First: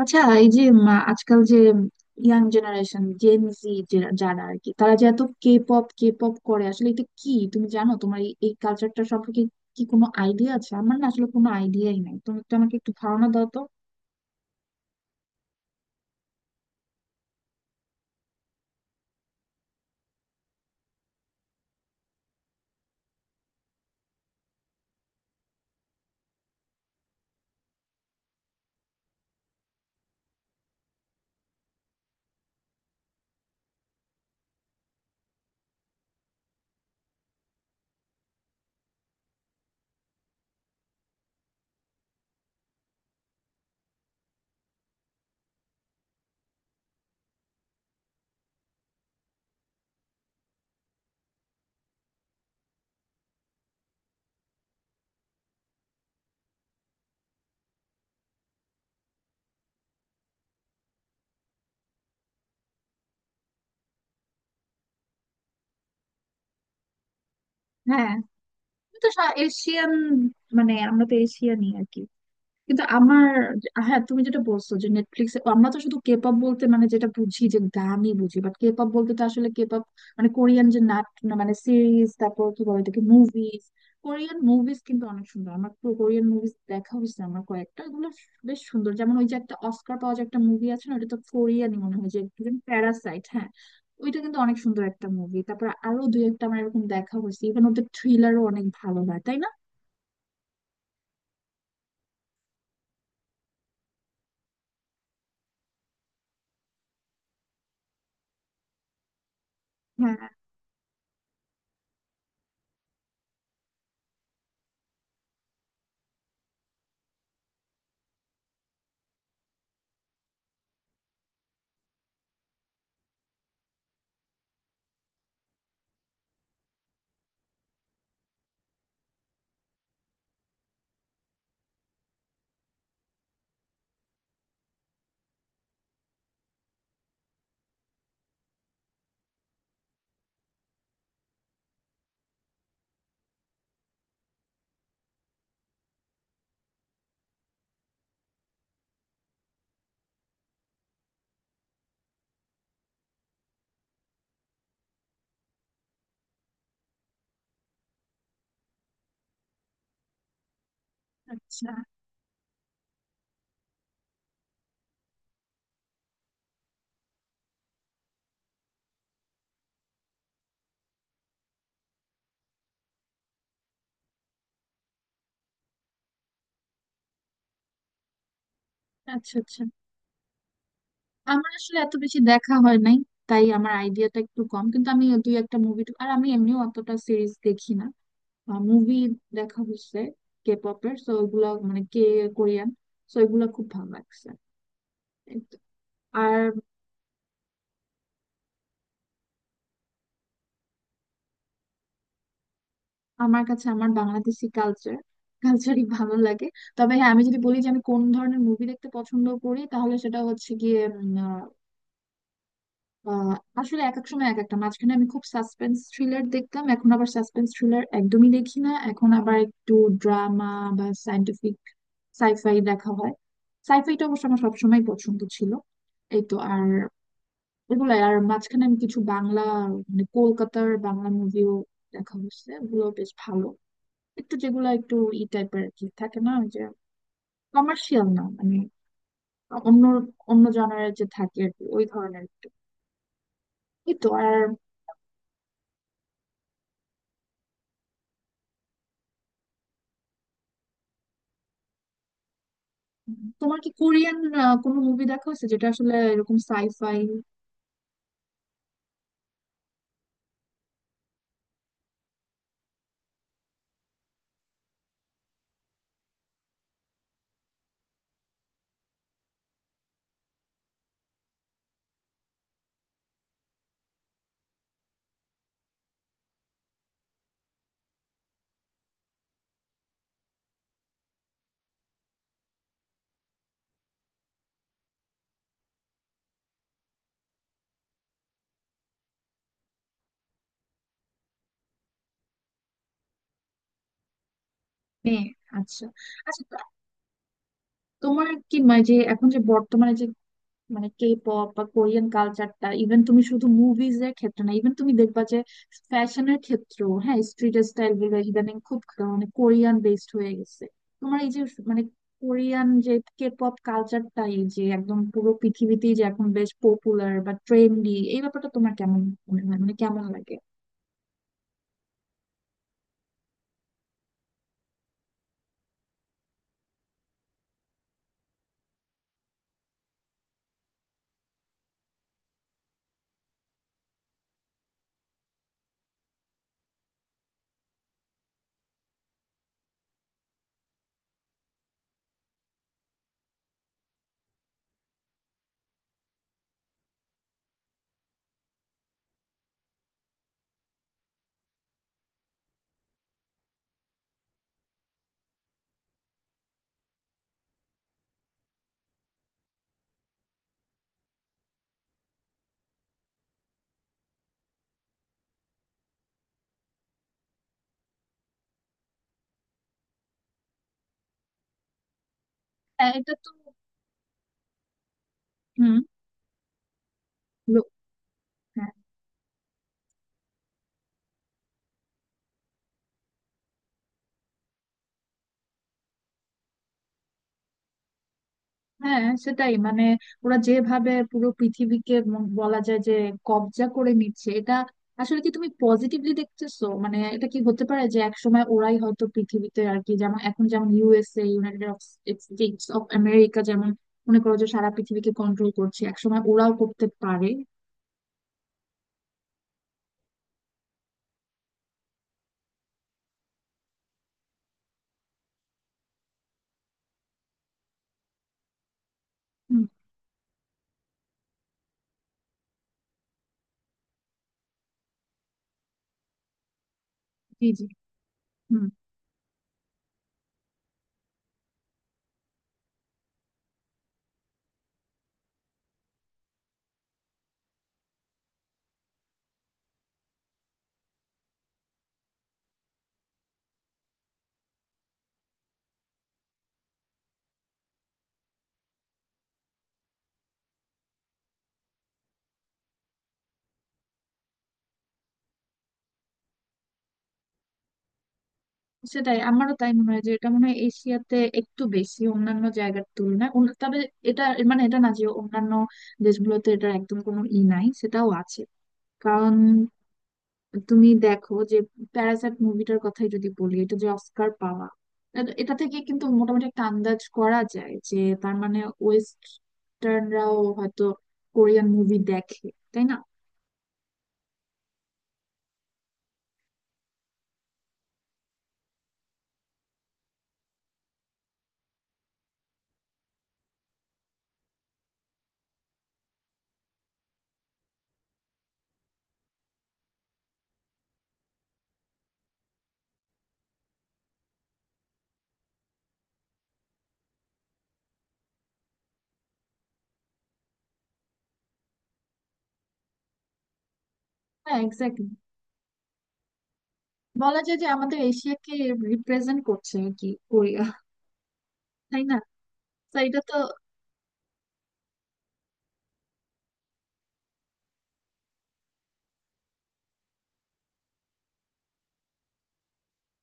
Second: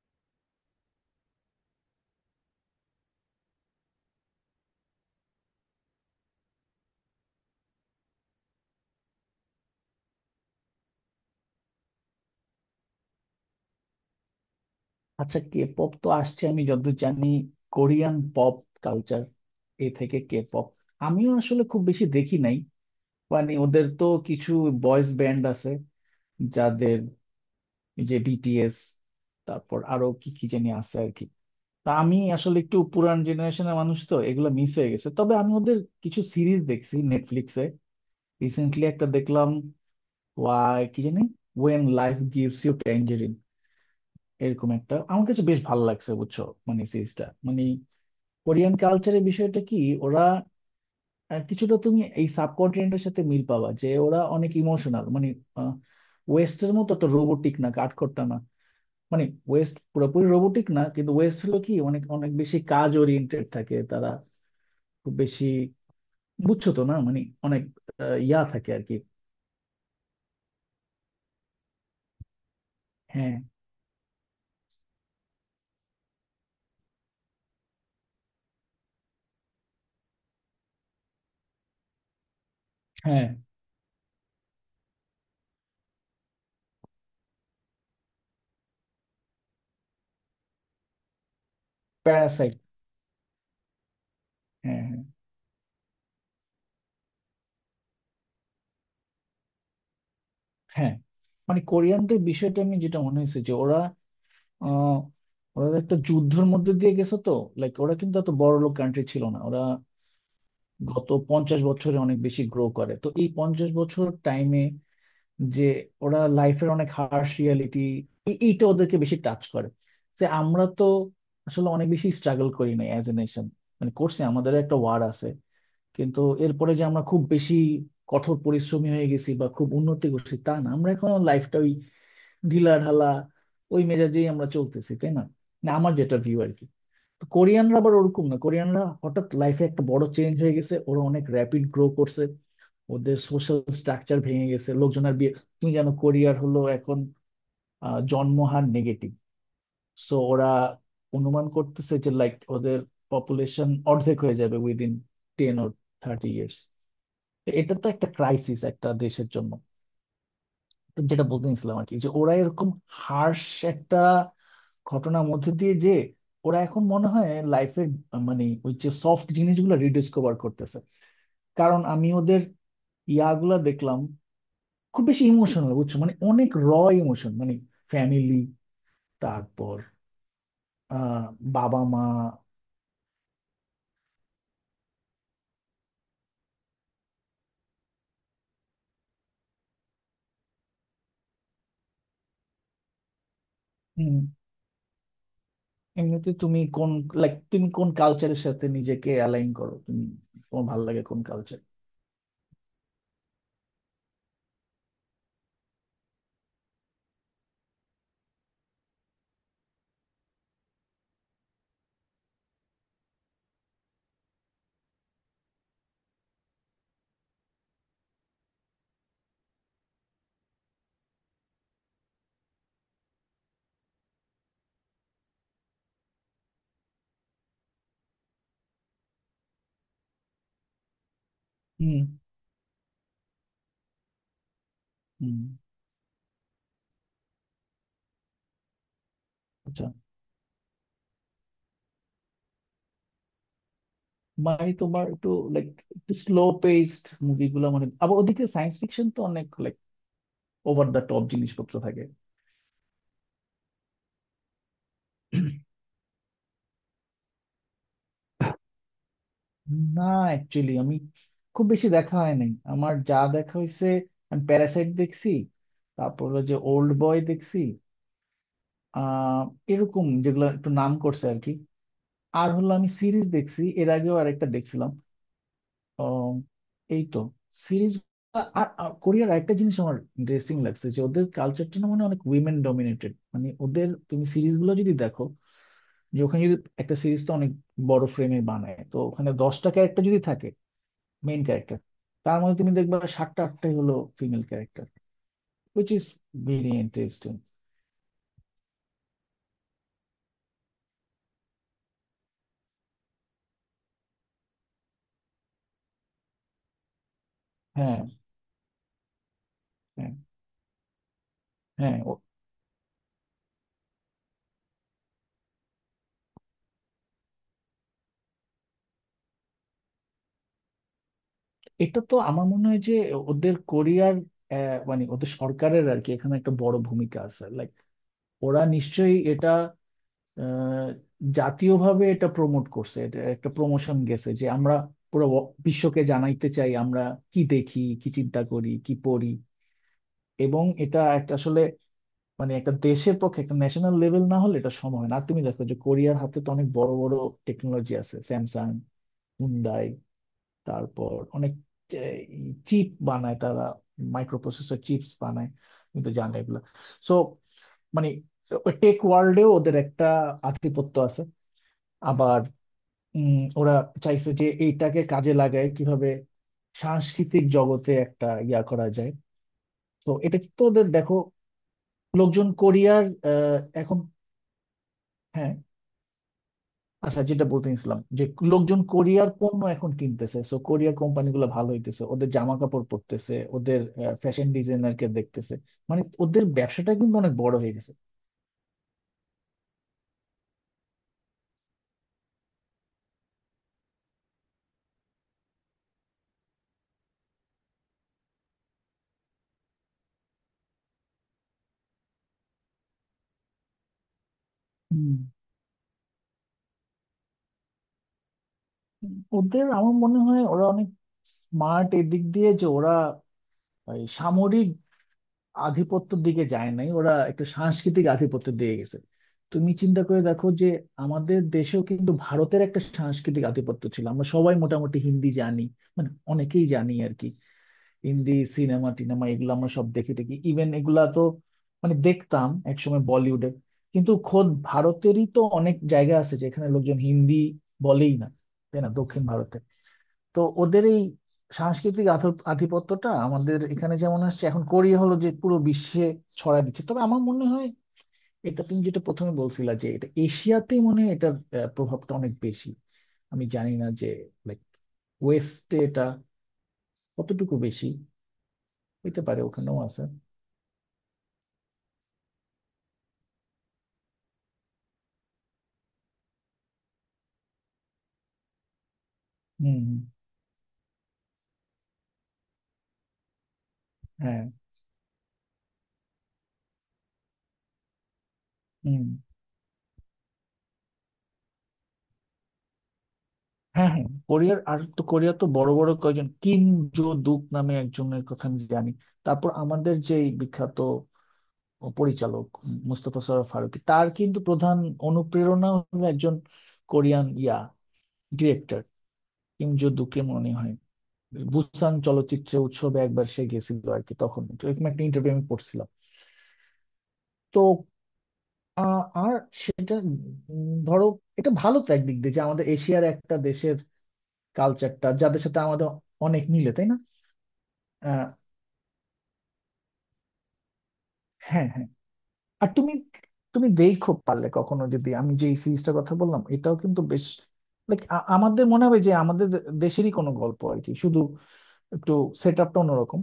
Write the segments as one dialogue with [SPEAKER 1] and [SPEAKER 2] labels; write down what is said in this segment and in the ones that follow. [SPEAKER 1] আচ্ছা, এই যে আজকাল যে ইয়াং জেনারেশন, জেন জি, যারা আর কি, তারা যে এত কে পপ কে পপ করে, আসলে এটা কি তুমি জানো? তোমার এই এই কালচারটা সম্পর্কে কি কোনো আইডিয়া আছে? আমার না আসলে কোনো আইডিয়াই নাই, তুমি একটু আমাকে একটু ধারণা দাও তো।
[SPEAKER 2] আচ্ছা, কে পপ তো আসছে আমি যতদূর জানি কোরিয়ান পপ কালচার এ থেকে কে পপ। আমিও আসলে খুব বেশি দেখি নাই। মানে ওদের তো কিছু বয়েজ ব্যান্ড আছে যাদের, এই যে বিটিএস, তারপর আরো কি কি জানি আছে আর কি। তা আমি আসলে একটু পুরান জেনারেশনের মানুষ তো এগুলো মিস হয়ে গেছে। তবে আমি ওদের কিছু সিরিজ দেখছি নেটফ্লিক্সে। রিসেন্টলি একটা দেখলাম, ওয়াই কি জানি, when life gives you tangerine, এরকম একটা, আমার কাছে বেশ ভালো লাগছে, বুঝছো, মানে সিরিজটা। মানে কোরিয়ান কালচারের বিষয়টা কি, ওরা কিছুটা তুমি এই সাবকন্টিনেন্টের সাথে মিল পাবা, যে ওরা অনেক ইমোশনাল। মানে ওয়েস্টের মতো তো রোবোটিক না, কাঠখোট্টা না। মানে ওয়েস্ট পুরোপুরি রোবোটিক না, কিন্তু ওয়েস্ট হলো কি, অনেক অনেক বেশি কাজ ওরিয়েন্টেড থাকে তারা, খুব বেশি, বুঝছো তো, না মানে অনেক
[SPEAKER 1] হ্যাঁ,
[SPEAKER 2] ইয়া থাকে আর কি।
[SPEAKER 1] তুমি তো এশিয়ান, মানে আমরা তো এশিয়ানই আর কি, কিন্তু আমার।
[SPEAKER 2] হ্যাঁ,
[SPEAKER 1] হ্যাঁ, তুমি যেটা বলছো যে নেটফ্লিক্সে, আমরা তো শুধু কেপপ বলতে মানে যেটা বুঝি যে গানই বুঝি, বাট কেপপ বলতে তো আসলে কেপপ মানে কোরিয়ান যে নাট না মানে সিরিজ, তারপর কি বলে এটাকে,
[SPEAKER 2] হ্যাঁ,
[SPEAKER 1] মুভিজ। কোরিয়ান মুভিজ কিন্তু অনেক সুন্দর, আমার কোরিয়ান মুভিজ দেখা হয়েছে আমার কয়েকটা। এগুলো বেশ সুন্দর, যেমন ওই যে একটা অস্কার পাওয়া যে একটা মুভি আছে না, ওটা তো কোরিয়ানই মনে হয় যে,
[SPEAKER 2] প্যারাসাইট,
[SPEAKER 1] প্যারাসাইট, হ্যাঁ। ওইটা কিন্তু অনেক
[SPEAKER 2] হ্যাঁ,
[SPEAKER 1] সুন্দর
[SPEAKER 2] হ্যাঁ,
[SPEAKER 1] একটা মুভি। তারপর আরো দুই একটা আমার এরকম দেখা হয়েছে, ইভেন ওদের থ্রিলারও অনেক ভালো হয়, তাই না?
[SPEAKER 2] হ্যাঁ। মানে কোরিয়ানদের বিষয়টা আমি যেটা মনে হয়েছে যে ওরা, আহ ওরা একটা যুদ্ধের মধ্যে দিয়ে গেছে তো। লাইক ওরা কিন্তু এত বড় লোক কান্ট্রি ছিল না। ওরা
[SPEAKER 1] হ্যাঁ,
[SPEAKER 2] গত 50 বছরে অনেক বেশি গ্রো করে, তো এই 50 বছর টাইমে যে, ওরা লাইফের অনেক হার্শ রিয়ালিটি, এইটা ওদেরকে বেশি টাচ করে। যে আমরা তো আসলে অনেক বেশি স্ট্রাগল করি না অ্যাজ এ নেশন। মানে করছি, আমাদের একটা ওয়ার আছে, কিন্তু এরপরে যে আমরা খুব বেশি কঠোর পরিশ্রমী হয়ে গেছি বা খুব উন্নতি করছি তা না। আমরা এখন লাইফটা ঢিলা ঢালা ওই মেজাজেই আমরা চলতেছি, তাই না? না, আমার যেটা ভিউ আর কি। তো কোরিয়ানরা আবার ওরকম না, কোরিয়ানরা হঠাৎ লাইফে একটা বড় চেঞ্জ হয়ে গেছে, ওরা অনেক র্যাপিড গ্রো করছে, ওদের সোশ্যাল স্ট্রাকচার ভেঙে গেছে, লোকজনের বিয়ে। তুমি জানো কোরিয়ার হলো এখন জন্মহার নেগেটিভ। সো ওরা অনুমান করতেছে যে লাইক ওদের পপুলেশন অর্ধেক হয়ে যাবে উইদিন 10 বা 30 বছরে। এটা তো একটা ক্রাইসিস একটা দেশের জন্য। তো যেটা বলতে
[SPEAKER 1] আচ্ছা
[SPEAKER 2] নিছিলাম আর কি, যে ওরা এরকম হার্শ একটা ঘটনার মধ্যে দিয়ে, যে ওরা এখন মনে হয় লাইফের, মানে ওই যে সফট জিনিসগুলো রিডিসকভার করতেছে। কারণ আমি ওদের ইয়াগুলা দেখলাম, খুব বেশি ইমোশনাল, বুঝছো, মানে অনেক র ইমোশন, মানে ফ্যামিলি,
[SPEAKER 1] আচ্ছা। আচ্ছা,
[SPEAKER 2] তারপর আহ
[SPEAKER 1] আমার আসলে
[SPEAKER 2] বাবা
[SPEAKER 1] এত
[SPEAKER 2] মা।
[SPEAKER 1] বেশি দেখা হয় নাই, তাই আমার আইডিয়াটা একটু কম, কিন্তু আমি দুই একটা মুভি, আর আমি এমনিও অতটা সিরিজ দেখি না, মুভি দেখা হচ্ছে কে পপের, সো ওগুলা মানে কে, কোরিয়ান, সো এগুলা খুব ভালো লাগছে,
[SPEAKER 2] উম,
[SPEAKER 1] এই তো।
[SPEAKER 2] এমনিতে
[SPEAKER 1] আর
[SPEAKER 2] তুমি কোন, লাইক, তুমি কোন কালচারের সাথে নিজেকে অ্যালাইন করো? তুমি, তোমার ভালো লাগে কোন কালচার?
[SPEAKER 1] আমার কাছে আমার বাংলাদেশি কালচারই ভালো লাগে। তবে হ্যাঁ, আমি যদি বলি যে আমি কোন ধরনের মুভি দেখতে পছন্দ করি, তাহলে সেটা হচ্ছে গিয়ে আহ, আসলে এক এক সময় এক একটা, মাঝখানে আমি খুব সাসপেন্স থ্রিলার দেখতাম, এখন আবার সাসপেন্স থ্রিলার একদমই দেখি না, এখন আবার একটু ড্রামা বা সায়েন্টিফিক সাইফাই দেখা হয়। সাইফাইটা অবশ্য আমার সবসময় পছন্দ ছিল, এই তো। আর এগুলো, আর মাঝখানে আমি কিছু বাংলা মানে কলকাতার বাংলা মুভিও
[SPEAKER 2] হুম,
[SPEAKER 1] দেখা হচ্ছে, ওগুলো বেশ ভালো, একটু যেগুলো একটু ই
[SPEAKER 2] হুম,
[SPEAKER 1] টাইপের কি থাকে না, ওই যে কমার্শিয়াল না মানে অন্য,
[SPEAKER 2] আচ্ছা।
[SPEAKER 1] অন্য জনারের যে থাকে আর কি, ওই ধরনের একটু, এই তো। আর
[SPEAKER 2] মানে তোমার একটু, লাইক, একটু স্লো পেসড মুভিগুলো। মানে আবার ওদিকে সায়েন্স ফিকশন তো অনেক ওভার দ্য টপ জিনিসপত্র থাকে।
[SPEAKER 1] তোমার কি কোরিয়ান কোনো মুভি দেখা হয়েছে যেটা আসলে এরকম সাইফাই
[SPEAKER 2] না, অ্যাকচুয়ালি আমি খুব বেশি দেখা হয় নাই। আমার যা দেখা হয়েছে, আমি প্যারাসাইট দেখছি, তারপর হলো যে ওল্ড বয় দেখছি, আহ এরকম যেগুলো একটু নাম করছে আর কি। আর হলো আমি সিরিজ দেখছি, এর আগেও আরেকটা দেখছিলাম, আহ, এই তো সিরিজ। আর আর কোরিয়ার একটা জিনিস আমার ইন্টারেস্টিং লাগছে, যে ওদের কালচারটা না মানে অনেক উইমেন ডমিনেটেড। মানে ওদের তুমি সিরিজগুলো যদি দেখো যে ওখানে যদি, একটা সিরিজ তো অনেক বড় ফ্রেমে বানায়, তো ওখানে 10টা ক্যারেক্টার যদি থাকে মেইন ক্যারেক্টার, তার মধ্যে তুমি দেখবা 7-8টাই হলো ফিমেল ক্যারেক্টার,
[SPEAKER 1] নিয়ে? আচ্ছা
[SPEAKER 2] উইচ ইজ
[SPEAKER 1] আচ্ছা,
[SPEAKER 2] ভেরি ইন্টারেস্টিং।
[SPEAKER 1] তোমার কি মানে যে এখন যে বর্তমানে যে মানে কে পপ বা কোরিয়ান কালচারটা, ইভেন তুমি শুধু মুভিজ এর ক্ষেত্রে না, ইভেন তুমি দেখবা যে ফ্যাশনের ক্ষেত্রেও, হ্যাঁ স্ট্রিট স্টাইল
[SPEAKER 2] হ্যাঁ,
[SPEAKER 1] গুলো ইদানিং খুব মানে কোরিয়ান বেসড
[SPEAKER 2] হ্যাঁ,
[SPEAKER 1] হয়ে গেছে। তোমার এই যে মানে
[SPEAKER 2] হ্যাঁ,
[SPEAKER 1] কোরিয়ান যে কে পপ কালচারটা, এই যে একদম পুরো পৃথিবীতেই যে এখন বেশ পপুলার বা ট্রেন্ডি, এই ব্যাপারটা তোমার কেমন মনে হয়, মানে কেমন লাগে?
[SPEAKER 2] এটা তো আমার মনে হয় যে, ওদের কোরিয়ার মানে ওদের সরকারের আর কি এখানে একটা বড় ভূমিকা আছে। লাইক ওরা নিশ্চয়ই এটা আহ, জাতীয়ভাবে এটা প্রমোট করছে, এটা একটা প্রমোশন গেছে যে আমরা পুরো বিশ্বকে জানাইতে চাই আমরা কি দেখি, কি চিন্তা করি, কি পড়ি। এবং এটা একটা আসলে, মানে একটা দেশের পক্ষে একটা ন্যাশনাল লেভেল না হলে এটা সম্ভব হয় না। আর তুমি দেখো যে কোরিয়ার হাতে তো অনেক বড় বড় টেকনোলজি আছে, স্যামসাং, হুন্ডাই, তারপর অনেক চিপ বানায় তারা, মাইক্রো প্রসেসর চিপস বানায়, তুমি তো জানো এগুলা। সো মানে টেক ওয়ার্ল্ডেও ওদের একটা আধিপত্য আছে। আবার ওরা চাইছে যে এইটাকে কাজে লাগায় কিভাবে সাংস্কৃতিক জগতে একটা ইয়া করা যায়। তো এটা তো ওদের দেখো, লোকজন
[SPEAKER 1] হ্যাঁ
[SPEAKER 2] কোরিয়ার
[SPEAKER 1] এটা তো,
[SPEAKER 2] এখন, হ্যাঁ,
[SPEAKER 1] হুম,
[SPEAKER 2] আচ্ছা, যেটা বলতে নিছিলাম যে
[SPEAKER 1] হ্যাঁ
[SPEAKER 2] লোকজন কোরিয়ার পণ্য এখন কিনতেছে, সো কোরিয়ার কোম্পানিগুলো ভালো হইতেছে, ওদের জামা কাপড় পরতেছে, ওদের ফ্যাশন ডিজাইনারকে দেখতেছে, মানে ওদের ব্যবসাটা কিন্তু অনেক বড় হয়ে গেছে।
[SPEAKER 1] হ্যাঁ, সেটাই মানে ওরা যেভাবে পুরো পৃথিবীকে বলা যায় যে কবজা করে নিচ্ছে, এটা আসলে কি তুমি পজিটিভলি দেখতেছো? মানে এটা কি হতে পারে যে একসময় ওরাই হয়তো পৃথিবীতে আর কি, যেমন এখন যেমন USA, United States of America যেমন মনে করো যে সারা পৃথিবীকে
[SPEAKER 2] হুম।
[SPEAKER 1] কন্ট্রোল করছে, একসময় ওরাও করতে পারে।
[SPEAKER 2] ওদের আমার মনে হয় ওরা অনেক স্মার্ট এদিক দিয়ে যে ওরা এই সামরিক আধিপত্যের দিকে যায় নাই, ওরা একটা সাংস্কৃতিক আধিপত্যের দিকে গেছে।
[SPEAKER 1] হুম,
[SPEAKER 2] তুমি চিন্তা করে দেখো যে আমাদের দেশেও কিন্তু ভারতের একটা সাংস্কৃতিক আধিপত্য ছিল, আমরা সবাই মোটামুটি হিন্দি জানি, মানে অনেকেই জানি আর কি।
[SPEAKER 1] জি জি,
[SPEAKER 2] হিন্দি
[SPEAKER 1] হুম।
[SPEAKER 2] সিনেমা টিনেমা এগুলো আমরা সব দেখে থাকি, ইভেন এগুলা তো মানে দেখতাম একসময়, বলিউডে। কিন্তু খোদ ভারতেরই তো অনেক জায়গা আছে যেখানে লোকজন হিন্দি বলেই না, তাই না, দক্ষিণ ভারতে। তো ওদের এই সাংস্কৃতিক আধিপত্যটা আমাদের এখানে যেমন আসছে, এখন কোরিয়া হলো যে পুরো বিশ্বে ছড়ায় দিচ্ছে। তবে আমার মনে হয় এটা, তুমি যেটা প্রথমে বলছিলা, যে এটা এশিয়াতেই মনে হয় এটার প্রভাবটা অনেক বেশি। আমি জানি না যে, লাইক, ওয়েস্টে এটা কতটুকু বেশি।
[SPEAKER 1] সেটাই,
[SPEAKER 2] হইতে পারে
[SPEAKER 1] আমারও তাই
[SPEAKER 2] ওখানেও
[SPEAKER 1] মনে
[SPEAKER 2] আছে।
[SPEAKER 1] হয় যে এটা মনে হয় এশিয়াতে একটু বেশি অন্যান্য জায়গার তুলনায়, তবে এটা মানে এটা না যে অন্যান্য দেশগুলোতে এটা একদম কোনো ই নাই, সেটাও আছে। কারণ
[SPEAKER 2] হুম, হুম,
[SPEAKER 1] তুমি দেখো যে প্যারাসাইট মুভিটার কথাই যদি বলি, এটা যে অস্কার
[SPEAKER 2] হ্যাঁ,
[SPEAKER 1] পাওয়া, এটা থেকে কিন্তু মোটামুটি একটা আন্দাজ করা যায় যে তার মানে
[SPEAKER 2] হুম,
[SPEAKER 1] ওয়েস্টার্নরাও হয়তো কোরিয়ান মুভি দেখে, তাই না?
[SPEAKER 2] হ্যাঁ, হ্যাঁ, কোরিয়ার আর, তো কোরিয়া তো বড় বড় কয়জন, কিম জো দুক নামে একজনের কথা আমি জানি। তারপর আমাদের যেই বিখ্যাত পরিচালক, মুস্তফা সরোয়ার ফারুকী, তার কিন্তু প্রধান অনুপ্রেরণা হলো একজন কোরিয়ান ইয়া ডিরেক্টর, কিম জো দুকে মনে হয়। বুসান চলচ্চিত্র উৎসবে একবার সে গেছিল আর কি, তখন এরকম একটা ইন্টারভিউ আমি পড়ছিলাম। তো আর সেটা, ধরো, এটা ভালো তো একদিক দিয়ে যে আমাদের এশিয়ার একটা দেশের
[SPEAKER 1] হ্যাঁ এক্স্যাক্টলি,
[SPEAKER 2] কালচারটা, যাদের সাথে আমাদের অনেক মিলে, তাই না?
[SPEAKER 1] বলা যায় যে আমাদের
[SPEAKER 2] আহ,
[SPEAKER 1] এশিয়াকে রিপ্রেজেন্ট করছে আর কি কোরিয়া,
[SPEAKER 2] হ্যাঁ, হ্যাঁ,
[SPEAKER 1] তাই না?
[SPEAKER 2] আর তুমি,
[SPEAKER 1] তো এটা তো।
[SPEAKER 2] তুমি দেখো পারলে কখনো, যদি, আমি যে সিরিজটার কথা বললাম এটাও কিন্তু বেশ, লাইক, আমাদের মনে হবে যে আমাদের দেশেরই কোনো গল্প আর কি, শুধু একটু সেট আপটা অন্যরকম।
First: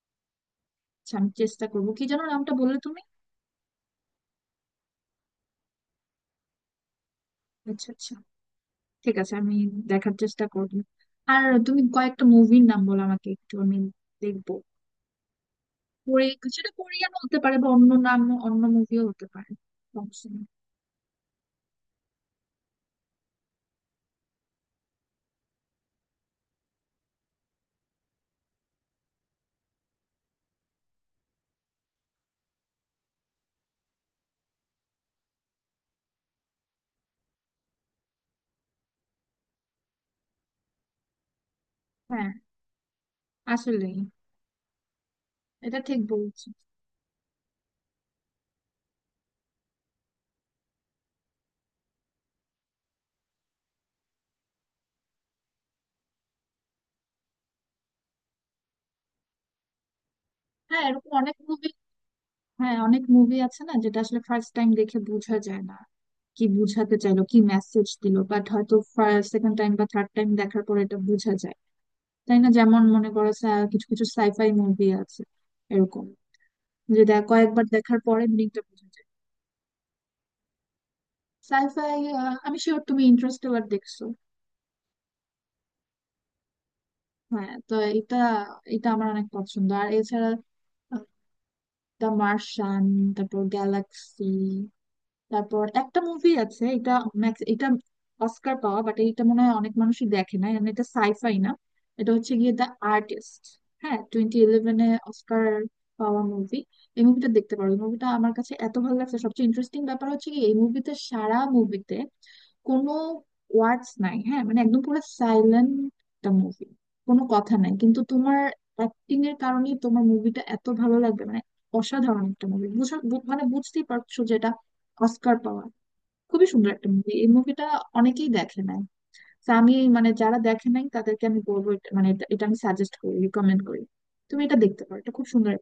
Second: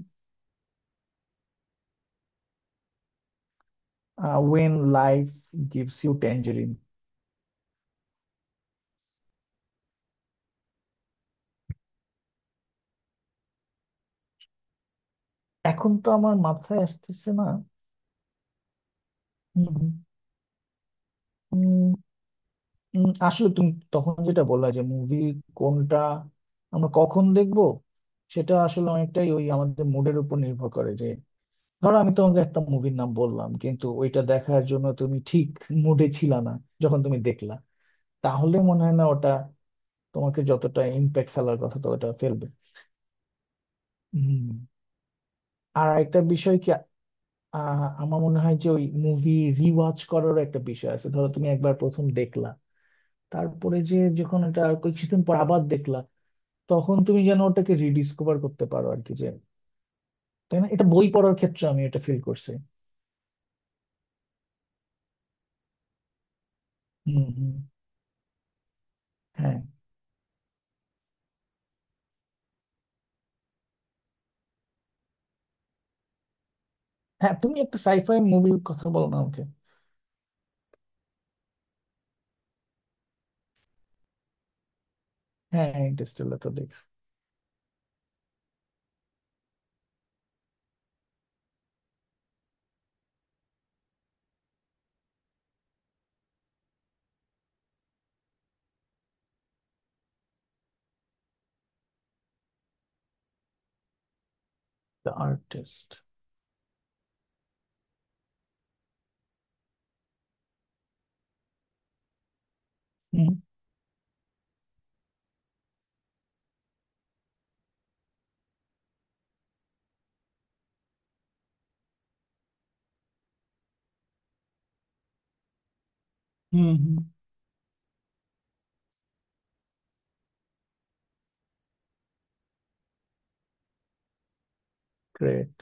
[SPEAKER 1] আচ্ছা, আমি চেষ্টা করবো, কি যেন নামটা বললে তুমি?
[SPEAKER 2] When life gives you tangerine.
[SPEAKER 1] আচ্ছা আচ্ছা, ঠিক আছে, আমি দেখার চেষ্টা করবো। আর তুমি কয়েকটা মুভির নাম বলো আমাকে, একটু আমি দেখবো,
[SPEAKER 2] এখন তো
[SPEAKER 1] কোরি
[SPEAKER 2] আমার
[SPEAKER 1] সেটা
[SPEAKER 2] মাথায়
[SPEAKER 1] কোরিয়ান
[SPEAKER 2] আসতেছে
[SPEAKER 1] হতে
[SPEAKER 2] না।
[SPEAKER 1] পারে বা অন্য নাম, অন্য মুভিও হতে পারে,
[SPEAKER 2] হুম।
[SPEAKER 1] সমস্যা নেই।
[SPEAKER 2] উম, উম, আসলে তুমি তখন যেটা বললা যে মুভি কোনটা আমরা কখন দেখবো সেটা আসলে অনেকটাই ওই আমাদের মুডের উপর নির্ভর করে। ধরো আমি তোমাকে একটা মুভির নাম বললাম, কিন্তু ওইটা দেখার জন্য তুমি ঠিক মুডে ছিল না যখন তুমি দেখলা, তাহলে মনে হয় না ওটা তোমাকে যতটা ইম্প্যাক্ট ফেলার কথা তো ওটা
[SPEAKER 1] হ্যাঁ,
[SPEAKER 2] ফেলবে।
[SPEAKER 1] আসলেই,
[SPEAKER 2] হম।
[SPEAKER 1] এটা
[SPEAKER 2] আর
[SPEAKER 1] ঠিক
[SPEAKER 2] একটা
[SPEAKER 1] বলছো।
[SPEAKER 2] বিষয় কি, আমার মনে হয় যে ওই মুভি রিওয়াচ করারও একটা বিষয় আছে। ধরো তুমি একবার প্রথম দেখলা, তারপরে যে যখন এটা আর কিছুদিন পর আবার দেখলা, তখন তুমি যেন ওটাকে রিডিসকভার করতে পারো আর কি, যে, তাই না?
[SPEAKER 1] হ্যাঁ
[SPEAKER 2] এটা বই
[SPEAKER 1] এরকম
[SPEAKER 2] পড়ার
[SPEAKER 1] অনেক
[SPEAKER 2] ক্ষেত্রে
[SPEAKER 1] মুভি,
[SPEAKER 2] আমি এটা ফিল করছি।
[SPEAKER 1] হ্যাঁ অনেক মুভি আছে না, যেটা আসলে ফার্স্ট টাইম দেখে বোঝা যায় না কি বুঝাতে চাইলো,
[SPEAKER 2] হম,
[SPEAKER 1] কি
[SPEAKER 2] হম,
[SPEAKER 1] মেসেজ দিলো, বাট হয়তো সেকেন্ড
[SPEAKER 2] হ্যাঁ,
[SPEAKER 1] টাইম বা থার্ড টাইম দেখার পর এটা বোঝা যায়, তাই না? যেমন মনে করো কিছু কিছু সাইফাই মুভি আছে এরকম যে
[SPEAKER 2] হ্যাঁ, তুমি
[SPEAKER 1] কয়েকবার
[SPEAKER 2] একটা
[SPEAKER 1] দেখার
[SPEAKER 2] সাইফাই
[SPEAKER 1] পরে
[SPEAKER 2] মুভির
[SPEAKER 1] মিনিংটা
[SPEAKER 2] কথা
[SPEAKER 1] বোঝা যায়।
[SPEAKER 2] বলো না আমাকে।
[SPEAKER 1] সাইফাই, আমি শিওর তুমি ইন্টারস্টেলার দেখছো।
[SPEAKER 2] হ্যাঁ, ইন্টারস্টেলার তো দেখছি।
[SPEAKER 1] হ্যাঁ, তো এটা এটা আমার অনেক পছন্দ। আর এছাড়া দ্য মার্শিয়ান, তারপর গ্যালাক্সি, তারপর একটা মুভি আছে, এটা ম্যাক্স, এটা অস্কার পাওয়া বাট এটা মনে হয় অনেক মানুষই দেখে না, মানে এটা সাইফাই না, এটা হচ্ছে গিয়ে দ্য আর্টিস্ট। হ্যাঁ, 2011-তে
[SPEAKER 2] দ্য
[SPEAKER 1] অস্কার
[SPEAKER 2] আর্টিস্ট।
[SPEAKER 1] পাওয়া মুভি। এই মুভিটা দেখতে পারো, এই মুভিটা আমার কাছে এত ভালো লাগছে। সবচেয়ে ইন্টারেস্টিং ব্যাপার হচ্ছে কি, এই মুভিতে, সারা মুভিতে কোনো
[SPEAKER 2] হুম,
[SPEAKER 1] ওয়ার্ডস নাই, হ্যাঁ মানে একদম পুরো সাইলেন্ট একটা মুভি, কোনো কথা নাই, কিন্তু তোমার অ্যাক্টিং এর কারণে তোমার মুভিটা এত ভালো লাগবে, মানে অসাধারণ একটা মুভি। মানে বুঝতেই পারছো যেটা অস্কার পাওয়া, খুবই সুন্দর
[SPEAKER 2] হুম,
[SPEAKER 1] একটা
[SPEAKER 2] হুম,
[SPEAKER 1] মুভি এই মুভিটা, অনেকেই দেখে নাই। তো আমি মানে যারা দেখে নাই তাদেরকে আমি বলবো মানে এটা এটা আমি সাজেস্ট করি, রিকমেন্ড করি, তুমি এটা দেখতে পারো, এটা খুব সুন্দর।
[SPEAKER 2] গ্রেট।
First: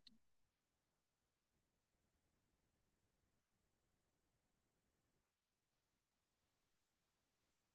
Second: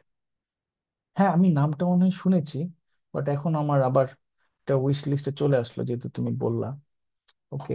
[SPEAKER 2] হ্যাঁ, আমি নামটা মনে হয় শুনেছি, বাট এখন আমার আবার একটা উইশ লিস্টে চলে আসলো যেহেতু তুমি বললা। ওকে।